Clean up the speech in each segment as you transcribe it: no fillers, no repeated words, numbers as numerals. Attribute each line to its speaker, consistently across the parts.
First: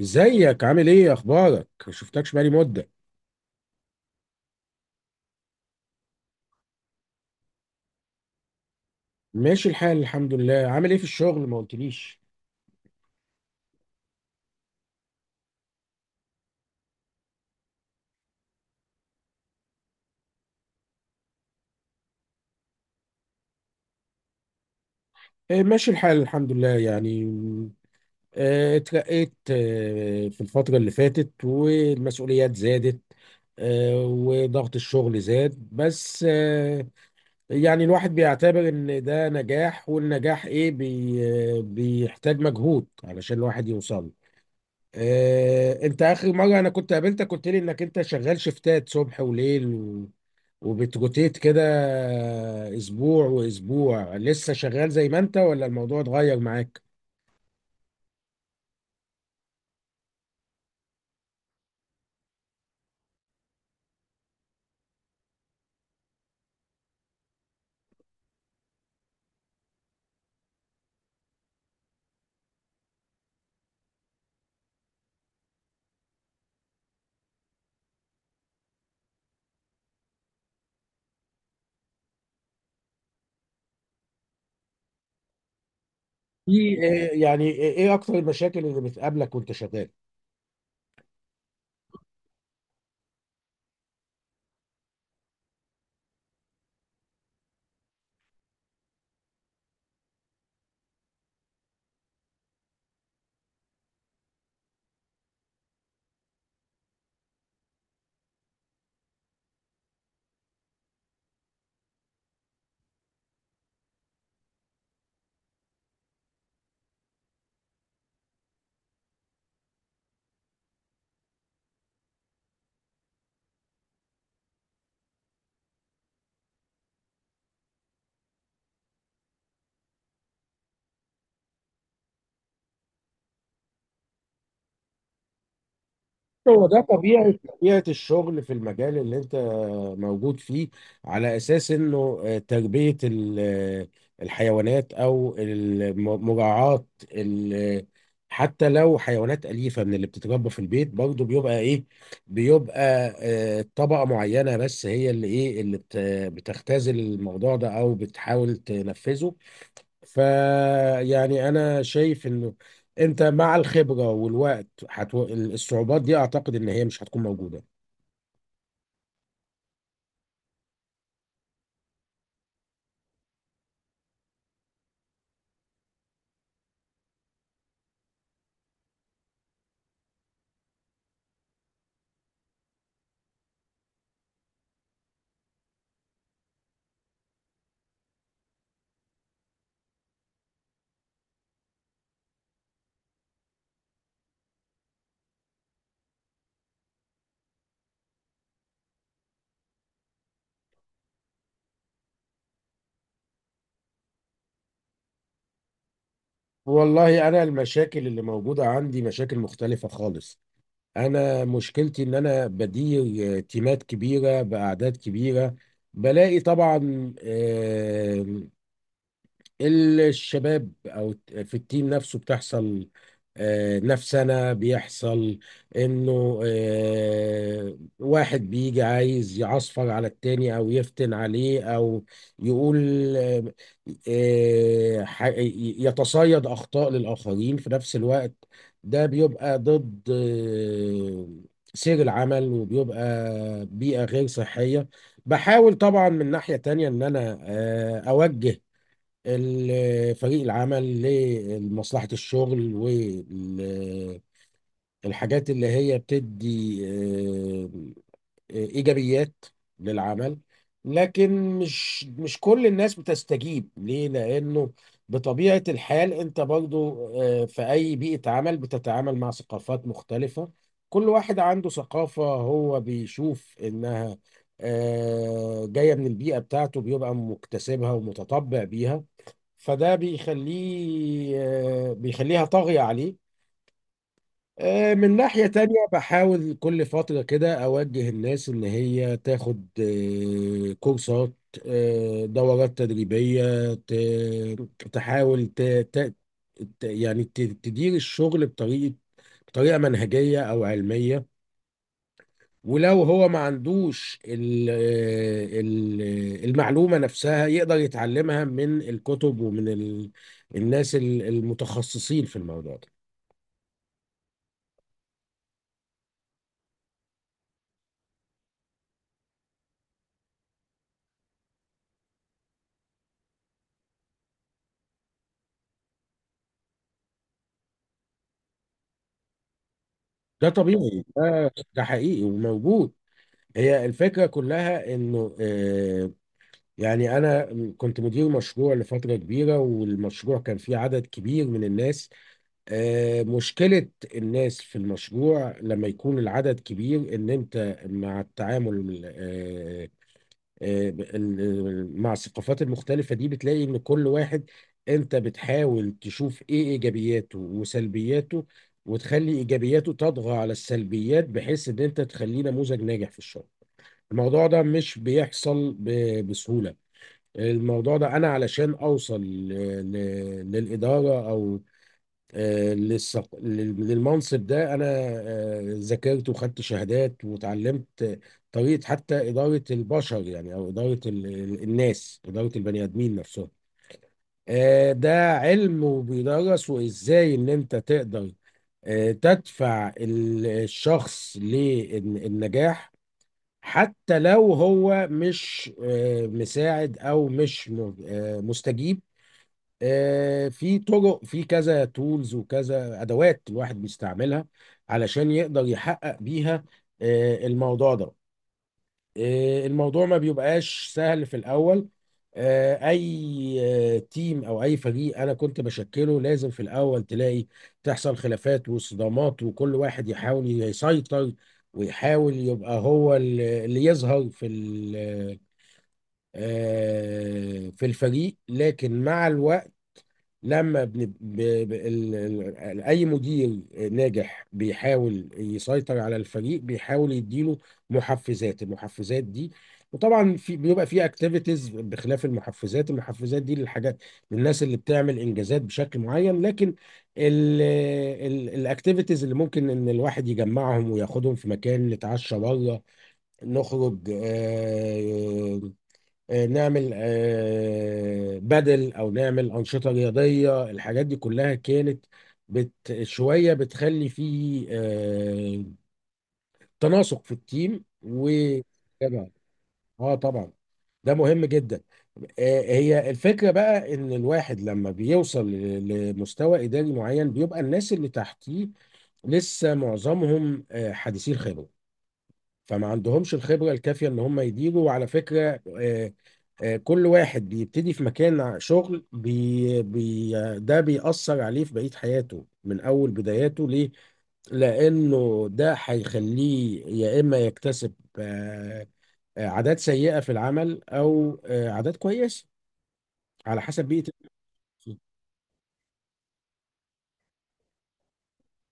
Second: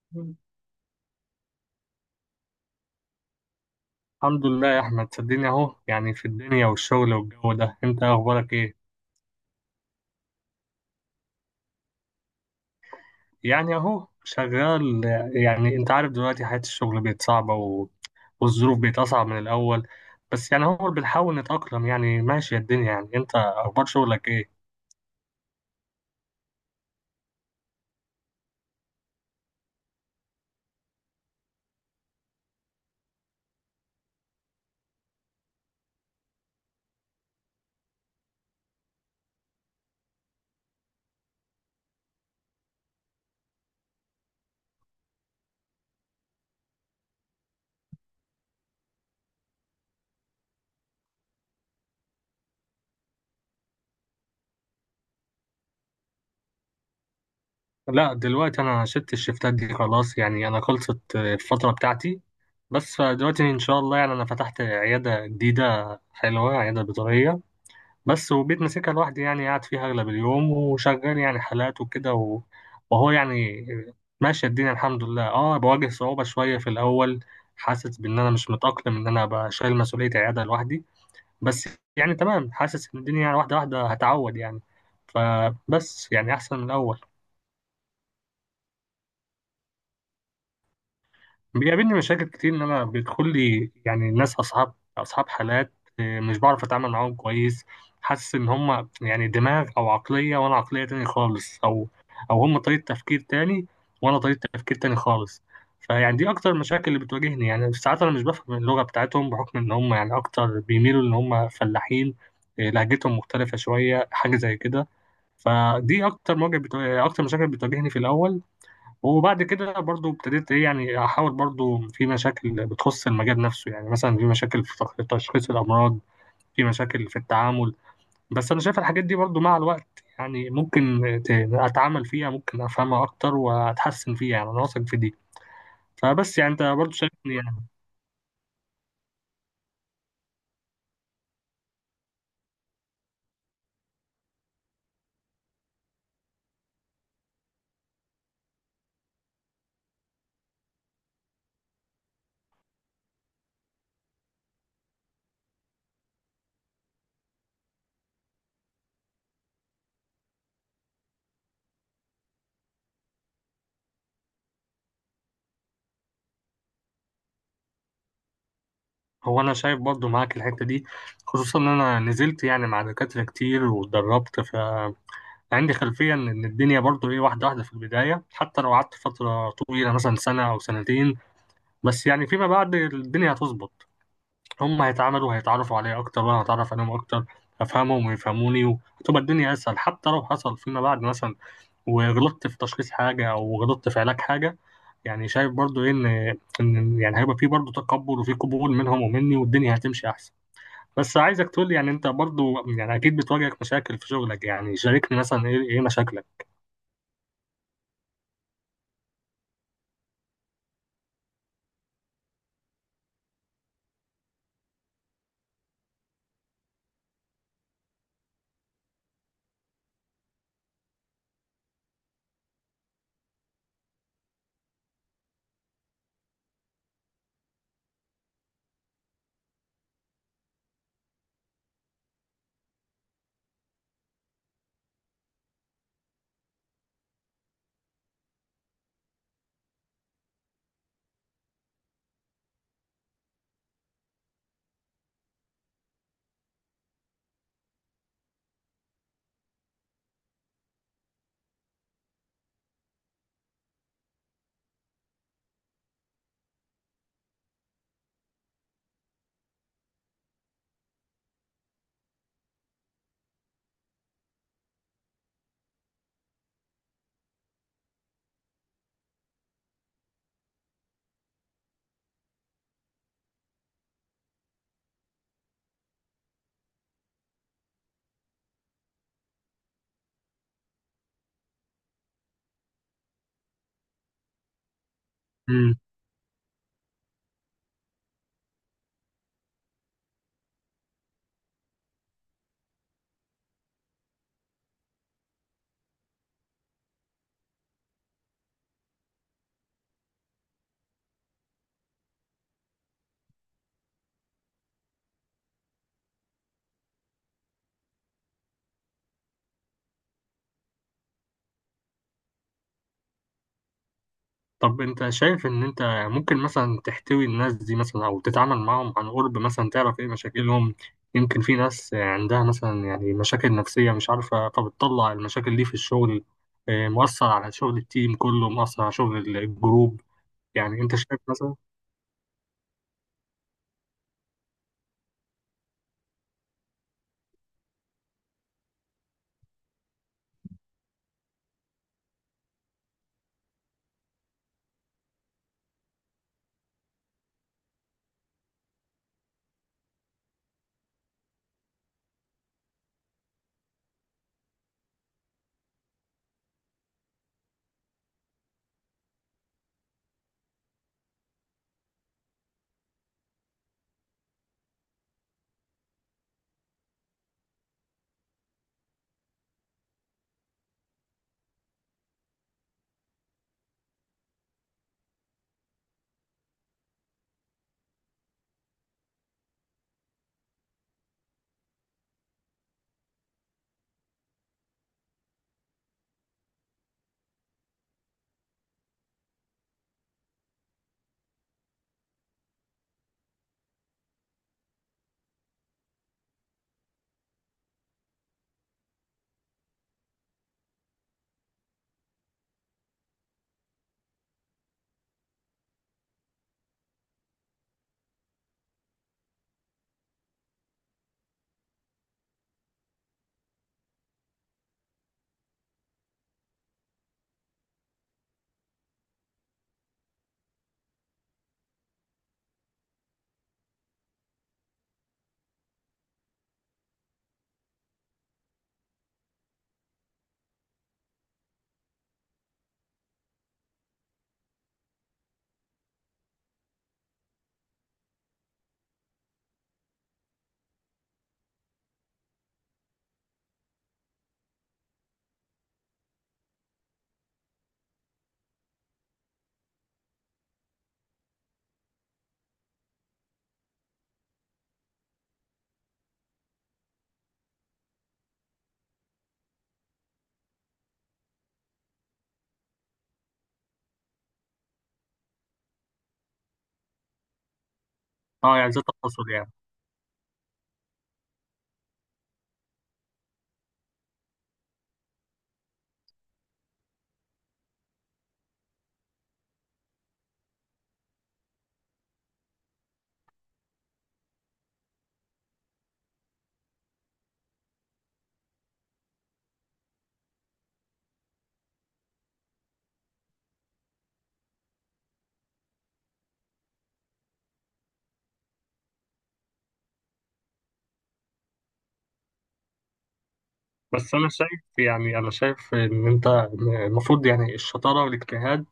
Speaker 1: ازيك؟ عامل ايه؟ اخبارك؟ شفتكش بقالي مده.
Speaker 2: الحمد لله يا احمد، صدقني اهو، يعني في الدنيا والشغل والجو ده. انت اخبارك ايه؟
Speaker 1: ماشي الحال، الحمد لله. عامل ايه في الشغل؟ ما قلتليش.
Speaker 2: يعني اهو شغال. يعني انت عارف دلوقتي حياة الشغل بقت صعبة والظروف بقت اصعب من الاول. بس يعني هو بنحاول نتأقلم، يعني ماشية الدنيا. يعني انت اخبار شغلك ايه؟
Speaker 1: إيه، ماشي الحال، الحمد لله. يعني م، آه، اترقيت في الفتره اللي فاتت، والمسؤوليات زادت. وضغط الشغل زاد، بس يعني الواحد بيعتبر ان ده نجاح، والنجاح ايه بي بيحتاج مجهود علشان الواحد يوصل له. انت اخر مره انا كنت قابلتك قلت لي انك انت شغال شفتات صبح وليل، وبتروتيت كده، اسبوع واسبوع، لسه شغال زي ما انت ولا الموضوع اتغير معاك؟
Speaker 2: لا، دلوقتي انا شلت الشفتات دي خلاص، يعني انا خلصت الفترة بتاعتي. بس دلوقتي ان شاء الله، يعني انا فتحت عيادة جديدة حلوة، عيادة بيطرية. بس وبيت ماسكها لوحدي، يعني قاعد فيها أغلب اليوم وشغال يعني حالات وكده وهو يعني. ماشية الدنيا الحمد لله. اه بواجه صعوبة شوية في الأول، حاسس بإن أنا مش متأقلم إن أنا أبقى شايل مسؤولية عيادة لوحدي. بس يعني تمام، حاسس إن الدنيا يعني واحدة واحدة هتعود يعني. فبس يعني أحسن من الأول.
Speaker 1: يعني ايه اكتر المشاكل اللي بتقابلك وانت شغال؟
Speaker 2: بيقابلني مشاكل كتير ان انا بيدخل لي يعني ناس اصحاب حالات. مش بعرف اتعامل معاهم كويس. حاسس ان هم يعني دماغ او عقلية، وانا عقلية تاني خالص، او هم طريقة تفكير تاني، وانا طريقة تفكير تاني خالص. فيعني دي اكتر المشاكل اللي بتواجهني، يعني ساعات انا مش بفهم اللغة بتاعتهم بحكم ان هم يعني اكتر بيميلوا ان هم فلاحين. لهجتهم مختلفة شوية، حاجة زي كده. فدي اكتر مشاكل بتواجهني في الاول. وبعد كده برضو ابتديت ايه، يعني احاول، برضو في مشاكل بتخص المجال نفسه، يعني مثلا في مشاكل في تشخيص الامراض، في مشاكل في التعامل. بس انا شايف الحاجات دي برضو مع الوقت، يعني ممكن اتعامل فيها، ممكن افهمها اكتر واتحسن فيها، يعني انا واثق في دي. فبس يعني انت
Speaker 1: هو ده
Speaker 2: برضو
Speaker 1: طبيعة
Speaker 2: شايفني يعني.
Speaker 1: طبيعة الشغل في المجال اللي انت موجود فيه، على اساس انه تربية الحيوانات او مراعاة ال- حتى لو حيوانات أليفة من اللي بتتربى في البيت، برضه بيبقى ايه، بيبقى طبقة معينة، بس هي اللي بتختزل الموضوع ده او بتحاول تنفذه. فيعني انا شايف انه انت مع الخبره والوقت الصعوبات دي اعتقد ان هي مش هتكون موجوده.
Speaker 2: هو انا شايف برضو معاك الحتة دي، خصوصا ان انا نزلت يعني مع دكاترة كتير واتدربت، ف عندي خلفية إن الدنيا برضو إيه واحدة واحدة في البداية، حتى لو قعدت فترة طويلة مثلا سنة أو سنتين. بس يعني فيما بعد الدنيا هتظبط. هم هيتعاملوا هيتعرفوا عليا اكتر، وانا هتعرف عليهم اكتر، افهمهم ويفهموني، وهتبقى الدنيا اسهل. حتى لو حصل فيما بعد مثلا وغلطت في تشخيص حاجه او غلطت في علاج حاجه، يعني شايف برضو ايه ان يعني هيبقى في برضو تقبل وفي قبول منهم ومني، والدنيا هتمشي احسن. بس عايزك تقول لي يعني، انت برضو يعني اكيد بتواجهك مشاكل في شغلك، يعني شاركني مثلا ايه ايه مشاكلك.
Speaker 1: والله، انا المشاكل اللي موجوده عندي مشاكل مختلفه خالص. انا مشكلتي ان انا بدير تيمات كبيره باعداد كبيره. بلاقي طبعا الشباب، او في التيم نفسه بتحصل نفسنا بيحصل انه واحد بيجي عايز يعصفر على التاني، او يفتن عليه، او يقول آه، يتصيد اخطاء للاخرين في نفس الوقت. ده بيبقى ضد سير العمل، وبيبقى بيئة غير صحية. بحاول طبعا من ناحية تانية ان انا اوجه فريق العمل لمصلحة الشغل، والحاجات اللي هي بتدي آه، إيجابيات للعمل. لكن مش كل الناس بتستجيب ليه؟ لأنه بطبيعة الحال أنت برضو في أي بيئة عمل بتتعامل مع ثقافات مختلفة. كل واحد عنده ثقافة هو بيشوف إنها جاية من البيئة بتاعته، بيبقى مكتسبها ومتطبع بيها. فده بيخليها طاغية عليه. من ناحية تانية بحاول كل فترة كده أوجه الناس إن هي تاخد كورسات، دورات تدريبية تحاول تدير الشغل بطريقة، بطريقة منهجية أو علمية. ولو هو ما عندوش المعلومة نفسها يقدر يتعلمها من الكتب، ومن الناس المتخصصين في الموضوع ده.
Speaker 2: طب انت شايف ان انت ممكن مثلا تحتوي الناس دي مثلا، او تتعامل معاهم عن قرب مثلا، تعرف ايه مشاكلهم؟ يمكن في ناس عندها مثلا يعني مشاكل نفسية مش عارفة، فبتطلع المشاكل دي في الشغل. اه، مؤثر على شغل التيم كله، مؤثر على شغل الجروب.
Speaker 1: ده
Speaker 2: يعني انت
Speaker 1: طبيعي،
Speaker 2: شايف
Speaker 1: ده,
Speaker 2: مثلا.
Speaker 1: ده حقيقي وموجود. هي الفكرة كلها انه يعني انا كنت مدير مشروع لفترة كبيرة، والمشروع كان فيه عدد كبير من الناس. مشكلة الناس في المشروع لما يكون العدد كبير ان انت مع التعامل مع الثقافات المختلفة دي بتلاقي ان كل واحد، انت بتحاول تشوف ايه ايجابياته وسلبياته، وتخلي ايجابياته تطغى على السلبيات، بحيث ان انت تخليه نموذج ناجح في الشغل. الموضوع ده مش بيحصل بسهولة. الموضوع ده انا علشان اوصل للإدارة او للمنصب ده، انا ذاكرت وخدت شهادات وتعلمت طريقه حتى اداره البشر، يعني او اداره الناس، اداره البني ادمين نفسهم. ده علم وبيدرس، وازاي ان انت تقدر تدفع الشخص للنجاح، حتى لو هو مش مساعد، او مش مستجيب. في طرق، في كذا تولز وكذا ادوات الواحد بيستعملها علشان يقدر يحقق بيها الموضوع ده. الموضوع ما بيبقاش سهل في الاول. اي تيم او اي فريق انا كنت بشكله، لازم في الاول تلاقي تحصل خلافات وصدامات، وكل واحد يحاول يسيطر ويحاول يبقى هو اللي يظهر في في الفريق. لكن مع الوقت، لما بن... ب... ب... ال... ال... اي مدير ناجح بيحاول يسيطر على الفريق، بيحاول يديله محفزات. المحفزات دي، وطبعا بيبقى في اكتيفيتيز بخلاف المحفزات دي للحاجات، للناس اللي بتعمل انجازات بشكل معين. لكن الاكتيفيتيز اللي ممكن ان الواحد يجمعهم وياخدهم في مكان، نتعشى بره، نخرج، نعمل بدل، او نعمل انشطه رياضيه. الحاجات دي كلها كانت بت شويه بتخلي فيه تناسق في التيم و
Speaker 2: اه، يعني زي
Speaker 1: جدع.
Speaker 2: التواصل يعني.
Speaker 1: اه، طبعا ده مهم جدا. هي الفكره بقى ان الواحد لما بيوصل لمستوى اداري معين، بيبقى الناس اللي تحتيه لسه معظمهم حديثي الخبره، فما عندهمش الخبرة الكافية ان هم يديروا. وعلى فكرة، كل واحد بيبتدي في مكان شغل بي بي ده بيأثر عليه في بقية حياته من أول بداياته. ليه؟ لأنه ده هيخليه يا إما يكتسب آه، عادات سيئة في العمل، أو عادات كويسة، على حسب بيئة.
Speaker 2: بس انا شايف ان انت المفروض يعني الشطارة والاجتهاد،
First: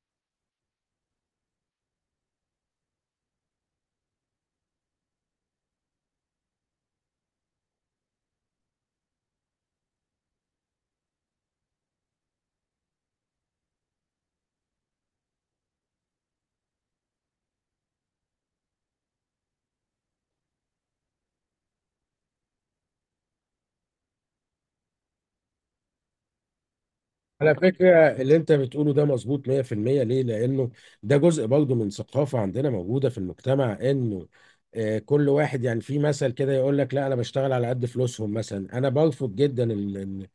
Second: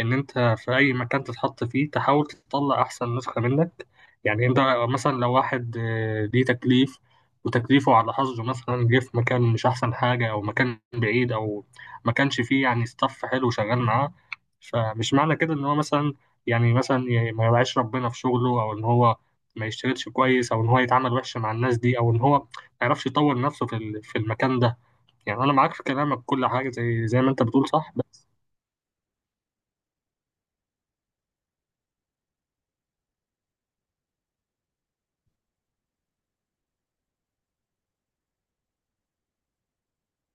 Speaker 2: ان انت في اي مكان تتحط فيه تحاول تطلع احسن نسخة منك. يعني انت مثلا لو واحد ليه تكليف، وتكليفه على حظه مثلا جه في مكان مش احسن حاجة او مكان بعيد، او ما كانش فيه يعني ستاف حلو شغال معاه. فمش معنى كده ان هو مثلا، يعني مثلا ما يوعيش ربنا في شغله، او ان هو ما يشتغلش كويس، او ان هو يتعامل وحش مع الناس دي، او ان هو ما يعرفش يطور نفسه في المكان ده. يعني انا معاك في كلامك كل حاجة، زي ما انت
Speaker 1: على
Speaker 2: بتقول،
Speaker 1: فكرة،
Speaker 2: صح.
Speaker 1: اللي انت بتقوله ده مظبوط 100%. ليه؟ لانه ده جزء برضه من ثقافة عندنا موجودة في المجتمع، انه كل واحد يعني في مثل كده يقول لك: لا، انا بشتغل على قد فلوسهم. مثلا انا برفض جدا ال ال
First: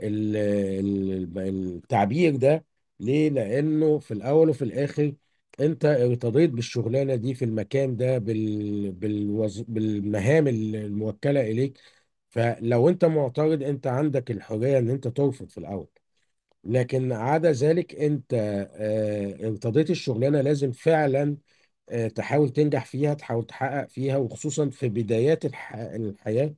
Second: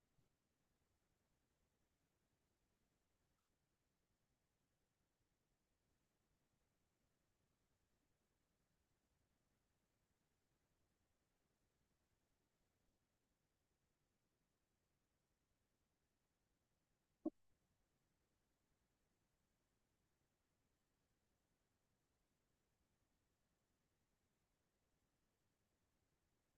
Speaker 1: ال ال التعبير ده. ليه؟ لانه في الاول وفي الاخر، انت ارتضيت بالشغلانة دي في المكان ده، بالوز، بالمهام الموكلة اليك. فلو انت معترض، انت عندك الحرية ان انت ترفض في الاول. لكن عدا ذلك، انت ارتضيت الشغلانه، لازم فعلا تحاول تنجح فيها، تحاول تحقق فيها، وخصوصا في بدايات الحياه.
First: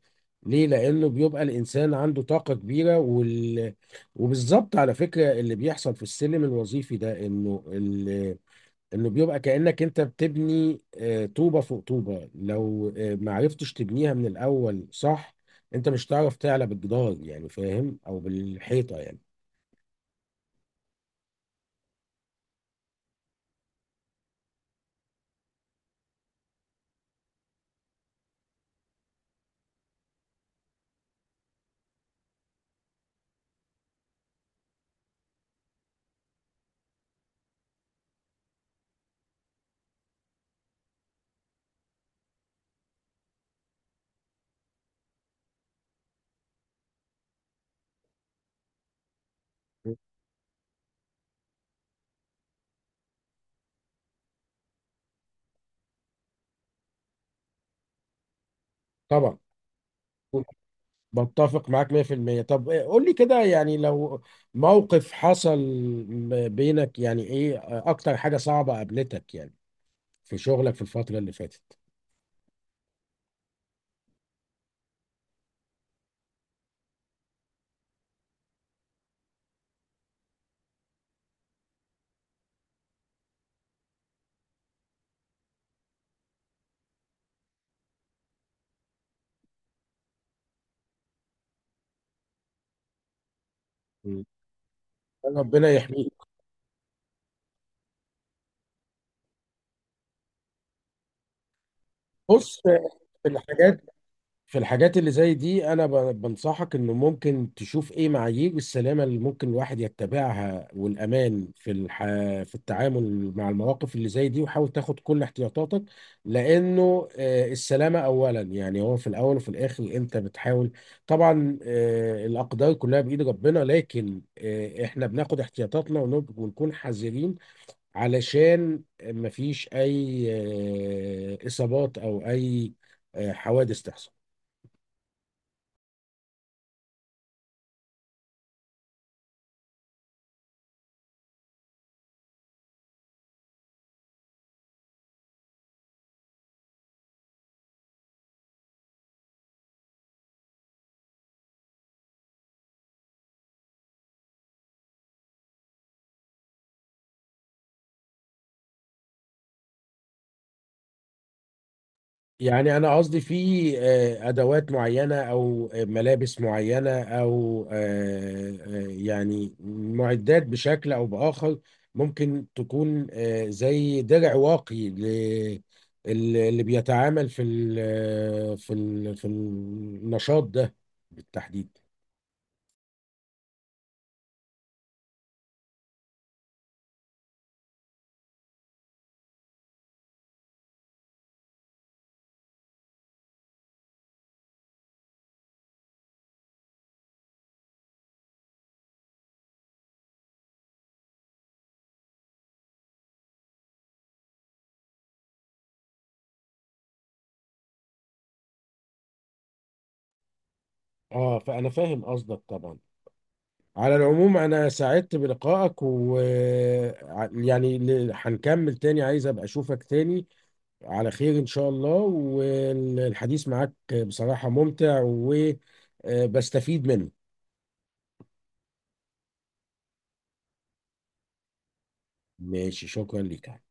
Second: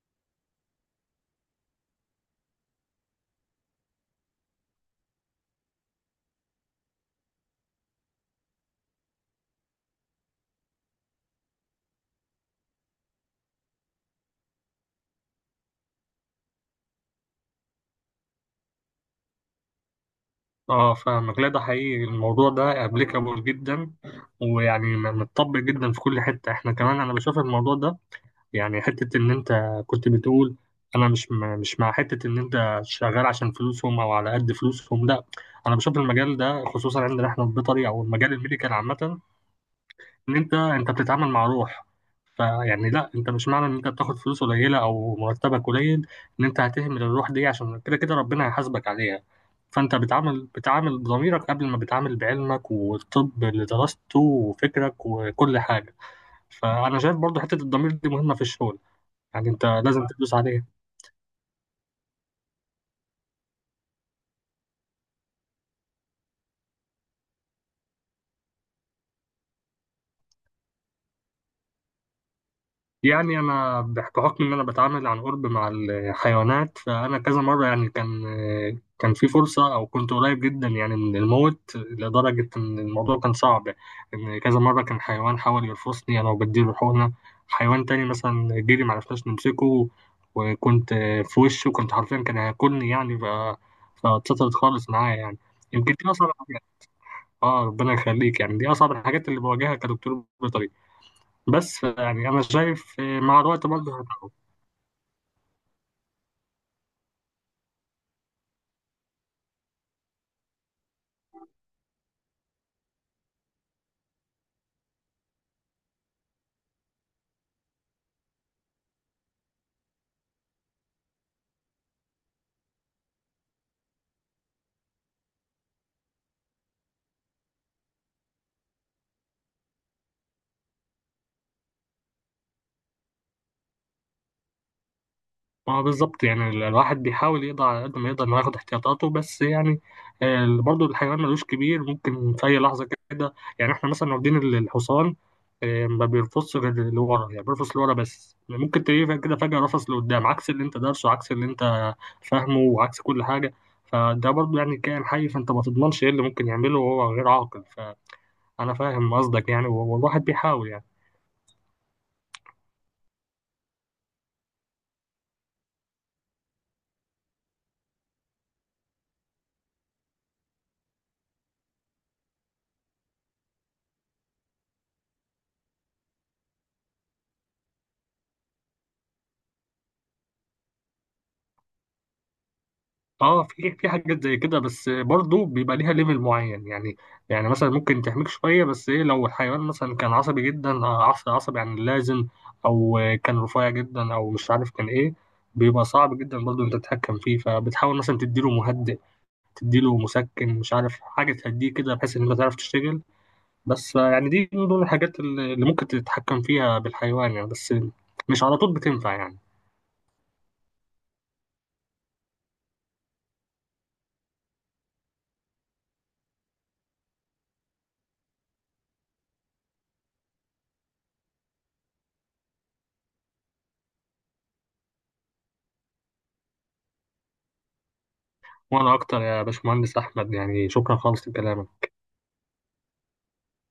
Speaker 1: ليه؟ لانه بيبقى الانسان عنده طاقه كبيره، وبالظبط على فكره، اللي بيحصل في السلم الوظيفي ده انه انه بيبقى كانك انت بتبني طوبه فوق طوبه. لو ما عرفتش تبنيها من الاول صح، انت مش هتعرف تعلى بالجدار، يعني فاهم؟ او بالحيطه، يعني.
Speaker 2: اه، فاهمك. لا، ده حقيقي، الموضوع ده ابليكابل جدا، ويعني متطبق جدا في كل حته، احنا كمان انا بشوف الموضوع ده. يعني حته ان انت كنت بتقول، انا مش مش مع حته ان انت شغال عشان فلوسهم او على قد فلوسهم. لا، انا بشوف المجال ده خصوصا عندنا احنا في بيطري، او المجال الميديكال عامه، ان انت بتتعامل مع روح. فيعني لا، انت مش معنى ان انت بتاخد فلوس قليله او مرتبك قليل ان انت هتهمل الروح دي. عشان كده كده ربنا هيحاسبك عليها. فانت بتعامل بضميرك قبل ما بتعامل بعلمك والطب اللي درسته وفكرك وكل حاجه. فانا شايف برضو حته الضمير دي مهمه في الشغل،
Speaker 1: طبعا،
Speaker 2: يعني انت لازم تدوس عليها.
Speaker 1: بتفق معاك 100%. طب إيه، قول لي كده، يعني لو موقف حصل بينك، يعني ايه اكتر حاجة صعبة قابلتك يعني في شغلك في الفترة اللي فاتت؟
Speaker 2: يعني أنا بحكم إن أنا بتعامل عن قرب مع الحيوانات، فأنا كذا مرة يعني كان في فرصة أو كنت قريب جدا يعني من الموت لدرجة إن الموضوع كان صعب. إن كذا مرة كان حيوان حاول يرفسني أنا وبديله حقنة. حيوان تاني مثلا جري معرفناش نمسكه، وكنت في وشه، وكنت حرفيا كان هياكلني، يعني
Speaker 1: مم.
Speaker 2: فاتسطرت خالص معايا يعني.
Speaker 1: ربنا
Speaker 2: يمكن دي
Speaker 1: يحميك.
Speaker 2: أصعب حاجة. آه، ربنا يخليك. يعني دي أصعب الحاجات اللي بواجهها كدكتور بيطري. بس يعني أنا
Speaker 1: بص،
Speaker 2: شايف
Speaker 1: في
Speaker 2: مع الوقت
Speaker 1: الحاجات
Speaker 2: برضه هتقوى.
Speaker 1: في الحاجات اللي زي دي، انا بنصحك انه ممكن تشوف ايه معايير السلامه اللي ممكن الواحد يتبعها والامان في في التعامل مع المواقف اللي زي دي، وحاول تاخد كل احتياطاتك. لانه السلامه اولا. يعني هو في الاول وفي الاخر انت بتحاول، طبعا الاقدار كلها بايد ربنا، لكن احنا بناخد احتياطاتنا ونكون حذرين، علشان مفيش اي اصابات او اي حوادث تحصل.
Speaker 2: ما هو بالظبط، يعني الواحد بيحاول يقضي على قد ما يقدر إنه ياخد احتياطاته، بس يعني برضه الحيوان ملوش كبير، ممكن في أي لحظة كده، يعني إحنا مثلا واخدين الحصان. ما بيرفصش غير لورا، يعني بيرفص لورا، بس ممكن تلاقيه كده فجأة رفص لقدام، عكس اللي أنت دارسه، عكس اللي أنت فاهمه، وعكس كل حاجة. فده برضه يعني كائن حي، فأنت ما تضمنش إيه اللي ممكن يعمله وهو غير عاقل. فأنا فاهم قصدك يعني، والواحد بيحاول يعني.
Speaker 1: يعني انا قصدي في ادوات معينه، او ملابس معينه، او يعني معدات بشكل او باخر، ممكن تكون زي درع واقي اللي بيتعامل في ال آه، في ال في النشاط ده بالتحديد.
Speaker 2: اه، في حاجات زي كده، بس برضو بيبقى ليها ليفل معين يعني. يعني مثلا ممكن تحميك شويه، بس ايه، لو الحيوان مثلا كان عصبي جدا، عصبي عصبي عن اللازم، او كان رفيع جدا، او مش عارف كان ايه، بيبقى صعب جدا برضو انت تتحكم فيه. فبتحاول مثلا تديله مهدئ، تديله مسكن، مش عارف حاجه تهديه كده بحيث ان انت تعرف تشتغل. بس يعني دي من ضمن الحاجات اللي ممكن تتحكم فيها بالحيوان يعني. بس مش على طول بتنفع يعني.
Speaker 1: اه، فانا فاهم قصدك طبعا. على العموم، انا سعدت بلقائك، ويعني هنكمل تاني، عايز ابقى اشوفك تاني على خير إن شاء الله. والحديث معاك بصراحة ممتع وبستفيد منه.
Speaker 2: وانا اكتر يا باشمهندس احمد، يعني شكرا خالص لكلامك.
Speaker 1: ماشي، شكرا ليك.